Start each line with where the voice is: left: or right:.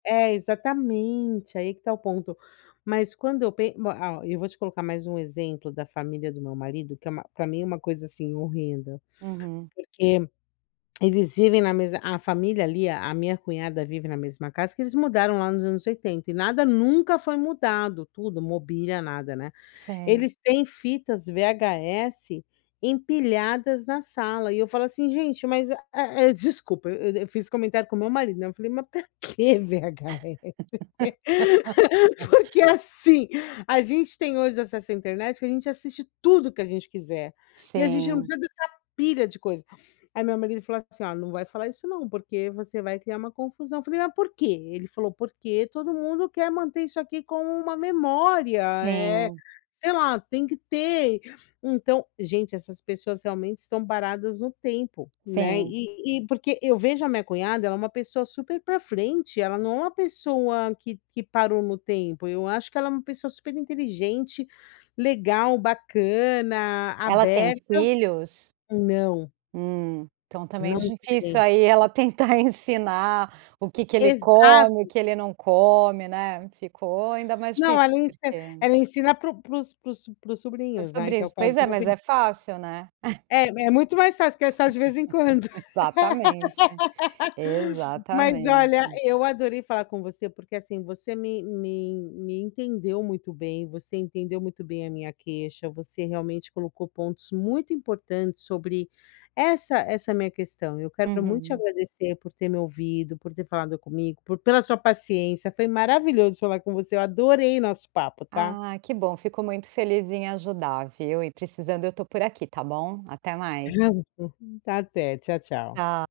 left: É, exatamente, aí que está o ponto. Mas quando eu pen ma ó, e eu vou te colocar mais um exemplo da família do meu marido, que é uma pra mim é uma coisa, assim, horrenda.
right: Uhum.
left: Porque eles vivem na mesma a família ali a minha cunhada vive na mesma casa que eles mudaram lá nos anos 80, e nada nunca foi mudado. Tudo, mobília, nada, né.
right: Sei.
left: Eles têm fitas VHS empilhadas na sala, e eu falo assim: “Gente, mas, eh-eh "desculpa, e eu fiz o comentário com meu marido, né, eu falei: “Mas pra que VHS?". Porque assim, a gente tem hoje acesso à internet, que a gente assiste tudo que a gente quiser, e a gente não
right: Sim.
left: precisa dessa pilha de coisa. Aí meu marido ele falou assim, ó: "Não vai falar isso não, porque você vai criar uma confusão”. Eu falei: “Ah, por quê?”, ele falou: “Porque todo mundo quer manter isso aqui como uma memória, eh,
right: Sim.
left: sei lá, tem que ter”. Então gente, essas pessoas realmente estão paradas no tempo, né,
right: Sim.
left: e e porque eu vejo a minha cunhada, ela é uma pessoa super pra frente, ela não é uma pessoa que que parou no tempo, eu acho que ela é uma pessoa superinteligente, legal, bacana,
right: Ela tem
left: aberta.
right: filhos?
left: Não.
right: Hum. Então tá meio
left: Não
right: difícil
left: tem.
right: aí ela tentar ensinar o que que ele come, o
left: Exato.
right: que ele não come, né. Ficou ainda mais
left: Não,
right: difícil,
left: ela ensi
right: porque
left: ela ensina para o para os para os para os
right: Para os
left: sobrinhos, né, que é o
right: sobrinhos.
left: caso
right: Pois é,
left: do meu
right: mas
left: filho.
right: é fácil, né.
left: É é muito mais fácil, porque é só de vez em quando.
right: Exatamente.
left: Mas olha,
right: Exatamente.
left: eu adorei falar com você, porque assim, você me me en me entendeu muito bem, você entendeu muito bem a minha queixa, você realmente colocou pontos muito importantes sobre essa essa minha questão. Eu quero muito te
right: Uhum.
left: agradecer por ter me ouvido, por ter falado comigo, por pela sua paciência, foi maravilhoso falar com você. Eu adorei nosso papo, tá.
right: Ah, que bom. Fico muito feliz em ajudar, viu. E precisando eu estou por aqui, tá bom? Até mais.
left: Até, tchau, tchau.
right: Tcha